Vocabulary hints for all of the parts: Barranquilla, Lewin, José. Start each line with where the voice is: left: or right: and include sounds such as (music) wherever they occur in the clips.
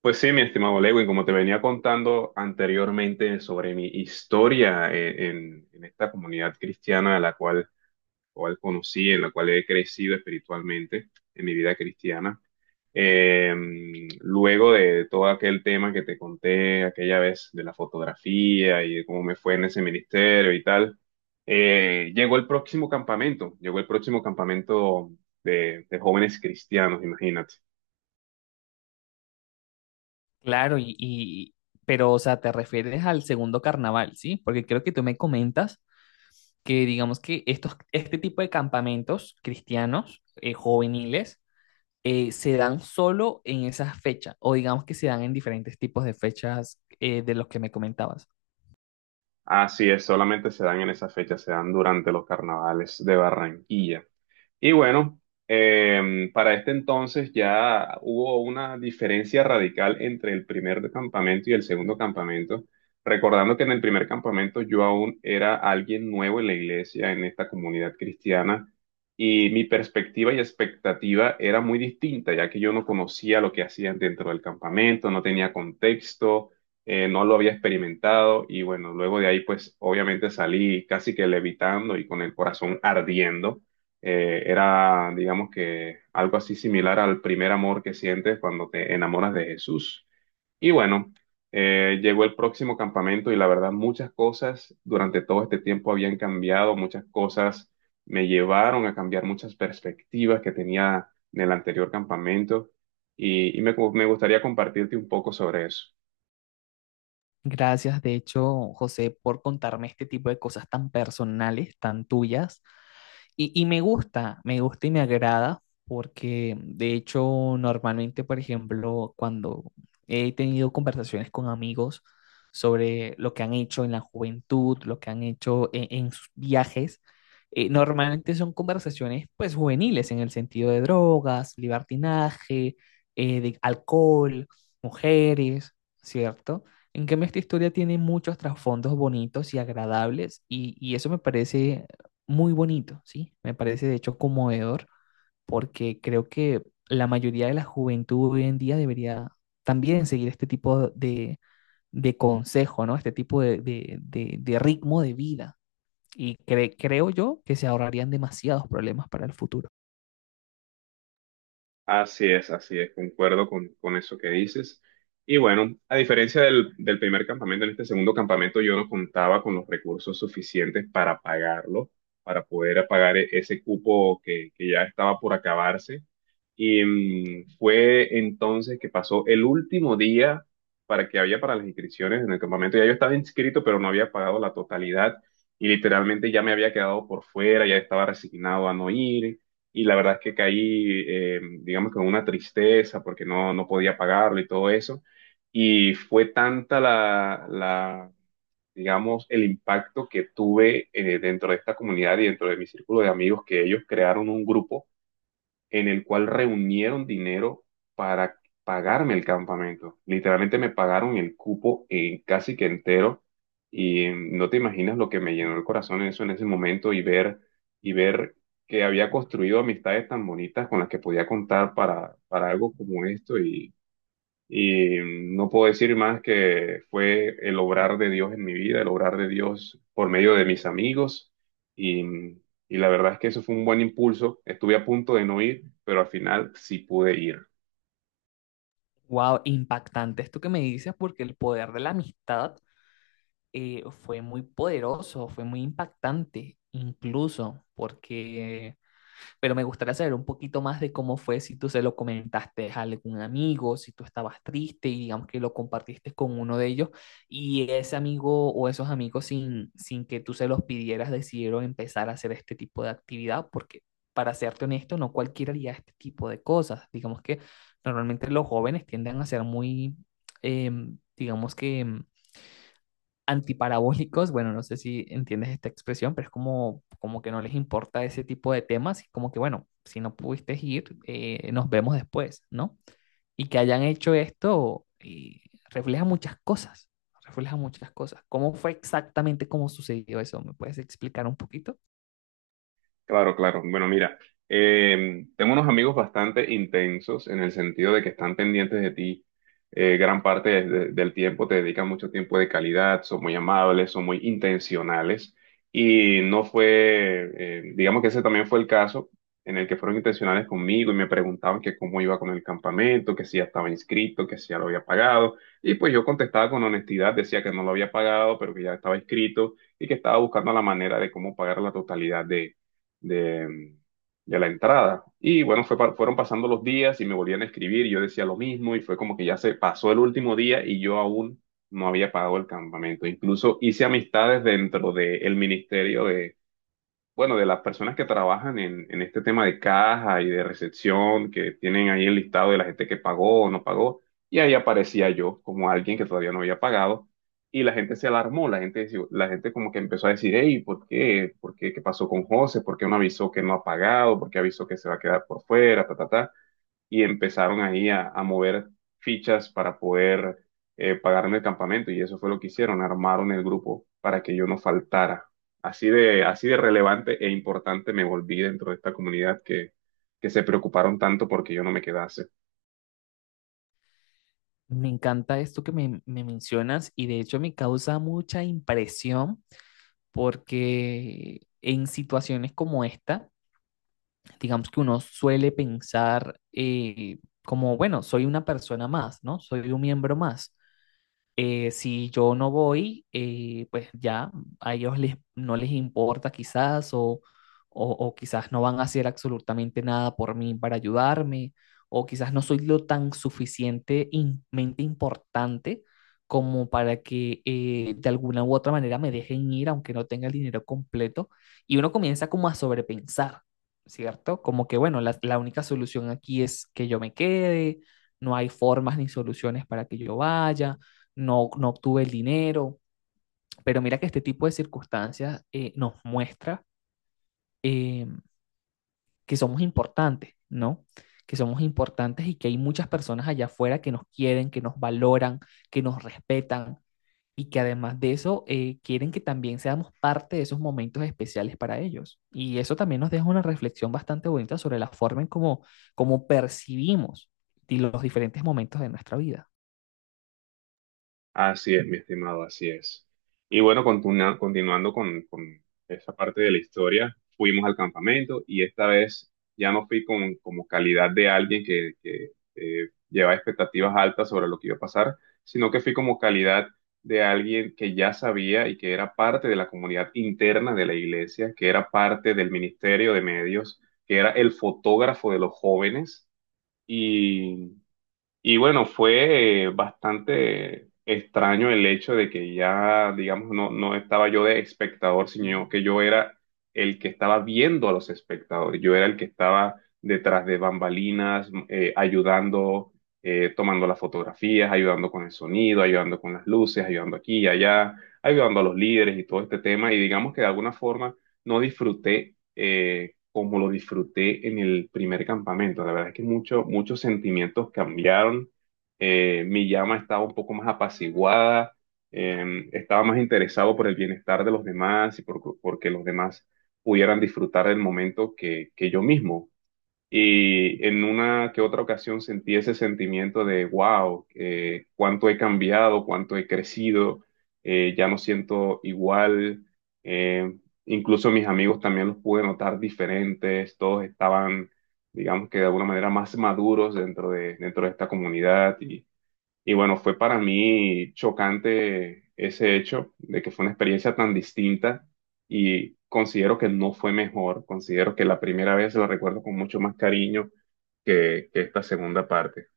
right: Pues sí, mi estimado Lewin, como te venía contando anteriormente sobre mi historia en esta comunidad cristiana a la cual conocí, en la cual he crecido espiritualmente en mi vida cristiana, eh, luego de todo aquel tema que te conté aquella vez de la fotografía y de cómo me fue en ese ministerio y tal, llegó el próximo campamento, llegó el próximo campamento de jóvenes cristianos, imagínate.
left: Claro, y- pero, o sea, te refieres al segundo carnaval, ¿sí? Porque creo que tú me comentas que, digamos que estos, este tipo de campamentos cristianos, juveniles, se dan solo en esas fechas, o digamos que se dan en diferentes tipos de fechas de los que me comentabas.
right: Así es, solamente se dan en esa fecha, se dan durante los carnavales de Barranquilla. Y bueno, para este entonces ya hubo una diferencia radical entre el primer campamento y el segundo campamento. Recordando que en el primer campamento yo aún era alguien nuevo en la iglesia, en esta comunidad cristiana, y mi perspectiva y expectativa era muy distinta, ya que yo no conocía lo que hacían dentro del campamento, no tenía contexto, no lo había experimentado, y bueno, luego de ahí pues obviamente salí casi que levitando y con el corazón ardiendo era, digamos que, algo así similar al primer amor que sientes cuando te enamoras de Jesús. Y bueno, llegó el próximo campamento y la verdad muchas cosas durante todo este tiempo habían cambiado, muchas cosas me llevaron a cambiar muchas perspectivas que tenía en el anterior campamento y me gustaría compartirte un poco sobre eso.
left: Gracias, de hecho, José, por contarme este tipo de cosas tan personales, tan tuyas. Y me gusta y me agrada porque de hecho normalmente, por ejemplo, cuando he tenido conversaciones con amigos sobre lo que han hecho en la juventud, lo que han hecho en sus viajes, normalmente son conversaciones pues juveniles en el sentido de drogas, libertinaje, de alcohol, mujeres, ¿cierto? En cambio, esta historia tiene muchos trasfondos bonitos y agradables y eso me parece muy bonito, ¿sí? Me parece de hecho conmovedor porque creo que la mayoría de la juventud hoy en día debería también seguir este tipo de consejo, ¿no? Este tipo de ritmo de vida. Y cre- creo yo que se ahorrarían demasiados problemas para el futuro.
right: Así es, concuerdo con eso que dices. Y bueno, a diferencia del primer campamento, en este segundo campamento yo no contaba con los recursos suficientes para pagarlo, para poder pagar ese cupo que ya estaba por acabarse. Y fue entonces que pasó el último día para que había para las inscripciones en el campamento. Ya yo estaba inscrito, pero no había pagado la totalidad y literalmente ya me había quedado por fuera, ya estaba resignado a no ir y la verdad es que caí, digamos, con una tristeza porque no, no podía pagarlo y todo eso. Y fue tanta la, la, digamos, el impacto que tuve dentro de esta comunidad y dentro de mi círculo de amigos que ellos crearon un grupo en el cual reunieron dinero para pagarme el campamento. Literalmente me pagaron el cupo casi que entero y no te imaginas lo que me llenó el corazón eso en ese momento y ver que había construido amistades tan bonitas con las que podía contar para algo como esto y no puedo decir más que fue el obrar de Dios en mi vida, el obrar de Dios por medio de mis amigos. Y, y la verdad es que eso fue un buen impulso. Estuve a punto de no ir, pero al final sí pude ir.
left: Wow, impactante esto que me dices porque el poder de la amistad fue muy poderoso, fue muy impactante, incluso porque pero me gustaría saber un poquito más de cómo fue, si tú se lo comentaste a algún amigo, si tú estabas triste y digamos que lo compartiste con uno de ellos y ese amigo o esos amigos sin, sin que tú se los pidieras decidieron empezar a hacer este tipo de actividad, porque para serte honesto, no cualquiera haría este tipo de cosas. Digamos que normalmente los jóvenes tienden a ser muy, eh, digamos que antiparabólicos, bueno, no sé si entiendes esta expresión, pero es como, como que no les importa ese tipo de temas y como que, bueno, si no pudiste ir, nos vemos después, ¿no? Y que hayan hecho esto refleja muchas cosas, refleja muchas cosas. ¿Cómo fue exactamente cómo sucedió eso? ¿Me puedes explicar un poquito?
right: Claro, claro. Bueno, mira, tengo unos amigos bastante intensos en el sentido de que están pendientes de ti gran parte del tiempo, te dedican mucho tiempo de calidad, son muy amables, son muy intencionales y no fue, digamos que ese también fue el caso en el que fueron intencionales conmigo y me preguntaban que cómo iba con el campamento, que si ya estaba inscrito, que si ya lo había pagado y pues yo contestaba con honestidad, decía que no lo había pagado, pero que ya estaba inscrito y que estaba buscando la manera de cómo pagar la totalidad de, de la entrada. Y bueno, fue, fueron pasando los días y me volvían a escribir y yo decía lo mismo y fue como que ya se pasó el último día y yo aún no había pagado el campamento. Incluso hice amistades dentro del ministerio de, bueno, de las personas que trabajan en este tema de caja y de recepción, que tienen ahí el listado de la gente que pagó o no pagó, y ahí aparecía yo como alguien que todavía no había pagado, y la gente se alarmó, la gente, la gente como que empezó a decir, hey, ¿por qué? ¿Por qué? ¿Qué pasó con José? ¿Por qué no avisó que no ha pagado? ¿Por qué avisó que se va a quedar por fuera? Ta, ta, ta y empezaron ahí a mover fichas para poder pagarme el campamento y eso fue lo que hicieron, armaron el grupo para que yo no faltara. Así de relevante e importante me volví dentro de esta comunidad que se preocuparon tanto porque yo no me quedase.
left: Me encanta esto que me mencionas y de hecho me causa mucha impresión porque en situaciones como esta, digamos que uno suele pensar como, bueno, soy una persona más, ¿no? Soy un miembro más. Si yo no voy, pues ya a ellos les, no les importa quizás o quizás no van a hacer absolutamente nada por mí para ayudarme o quizás no soy lo tan suficientemente importante como para que de alguna u otra manera me dejen ir aunque no tenga el dinero completo y uno comienza como a sobrepensar, ¿cierto? Como que bueno, la única solución aquí es que yo me quede, no hay formas ni soluciones para que yo vaya no, no obtuve el dinero, pero mira que este tipo de circunstancias nos muestra eh, que somos importantes, ¿no? Que somos importantes y que hay muchas personas allá afuera que nos quieren, que nos valoran, que nos respetan y que además de eso quieren que también seamos parte de esos momentos especiales para ellos. Y eso también nos deja una reflexión bastante bonita sobre la forma en cómo, cómo percibimos los diferentes momentos de nuestra vida.
right: Así es, mi estimado, así es. Y bueno, continuando con esa parte de la historia, fuimos al campamento y esta vez ya no fui con, como calidad de alguien que llevaba expectativas altas sobre lo que iba a pasar, sino que fui como calidad de alguien que ya sabía y que era parte de la comunidad interna de la iglesia, que era parte del ministerio de medios, que era el fotógrafo de los jóvenes y bueno, fue bastante extraño el hecho de que ya, digamos, no, no estaba yo de espectador, sino que yo era el que estaba viendo a los espectadores. Yo era el que estaba detrás de bambalinas, ayudando, tomando las fotografías, ayudando con el sonido, ayudando con las luces, ayudando aquí y allá, ayudando a los líderes y todo este tema. Y digamos que de alguna forma no disfruté, como lo disfruté en el primer campamento. La verdad es que muchos sentimientos cambiaron. Mi llama estaba un poco más apaciguada, estaba más interesado por el bienestar de los demás y por, porque los demás pudieran disfrutar del momento que yo mismo. Y en una que otra ocasión sentí ese sentimiento de, wow, cuánto he cambiado, cuánto he crecido, ya no siento igual. eh, Incluso mis amigos también los pude notar diferentes, todos estaban, digamos que de alguna manera, más maduros dentro de esta comunidad. Y y bueno, fue para mí chocante ese hecho de que fue una experiencia tan distinta y considero que no fue mejor, considero que la primera vez la recuerdo con mucho más cariño que esta segunda parte.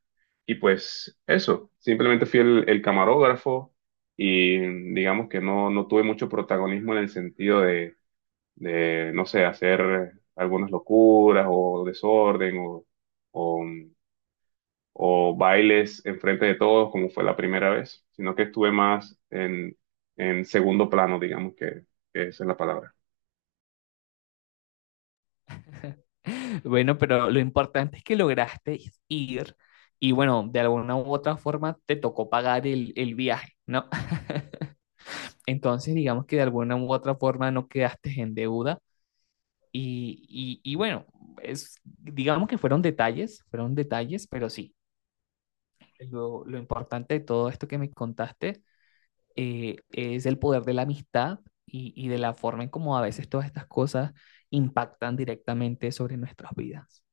right: Y pues eso, simplemente fui el camarógrafo y digamos que no, no tuve mucho protagonismo en el sentido de, no sé, hacer algunas locuras o desorden o o bailes enfrente de todos, como fue la primera vez, sino que estuve más en segundo plano, digamos que esa es la palabra.
left: Bueno, pero lo importante es que lograste ir y bueno, de alguna u otra forma te tocó pagar el viaje, ¿no? (laughs) Entonces, digamos que de alguna u otra forma no quedaste en deuda y, y bueno, es, digamos que fueron detalles, pero sí, lo importante de todo esto que me contaste es el poder de la amistad y de la forma en cómo a veces todas estas cosas impactan directamente sobre nuestras vidas.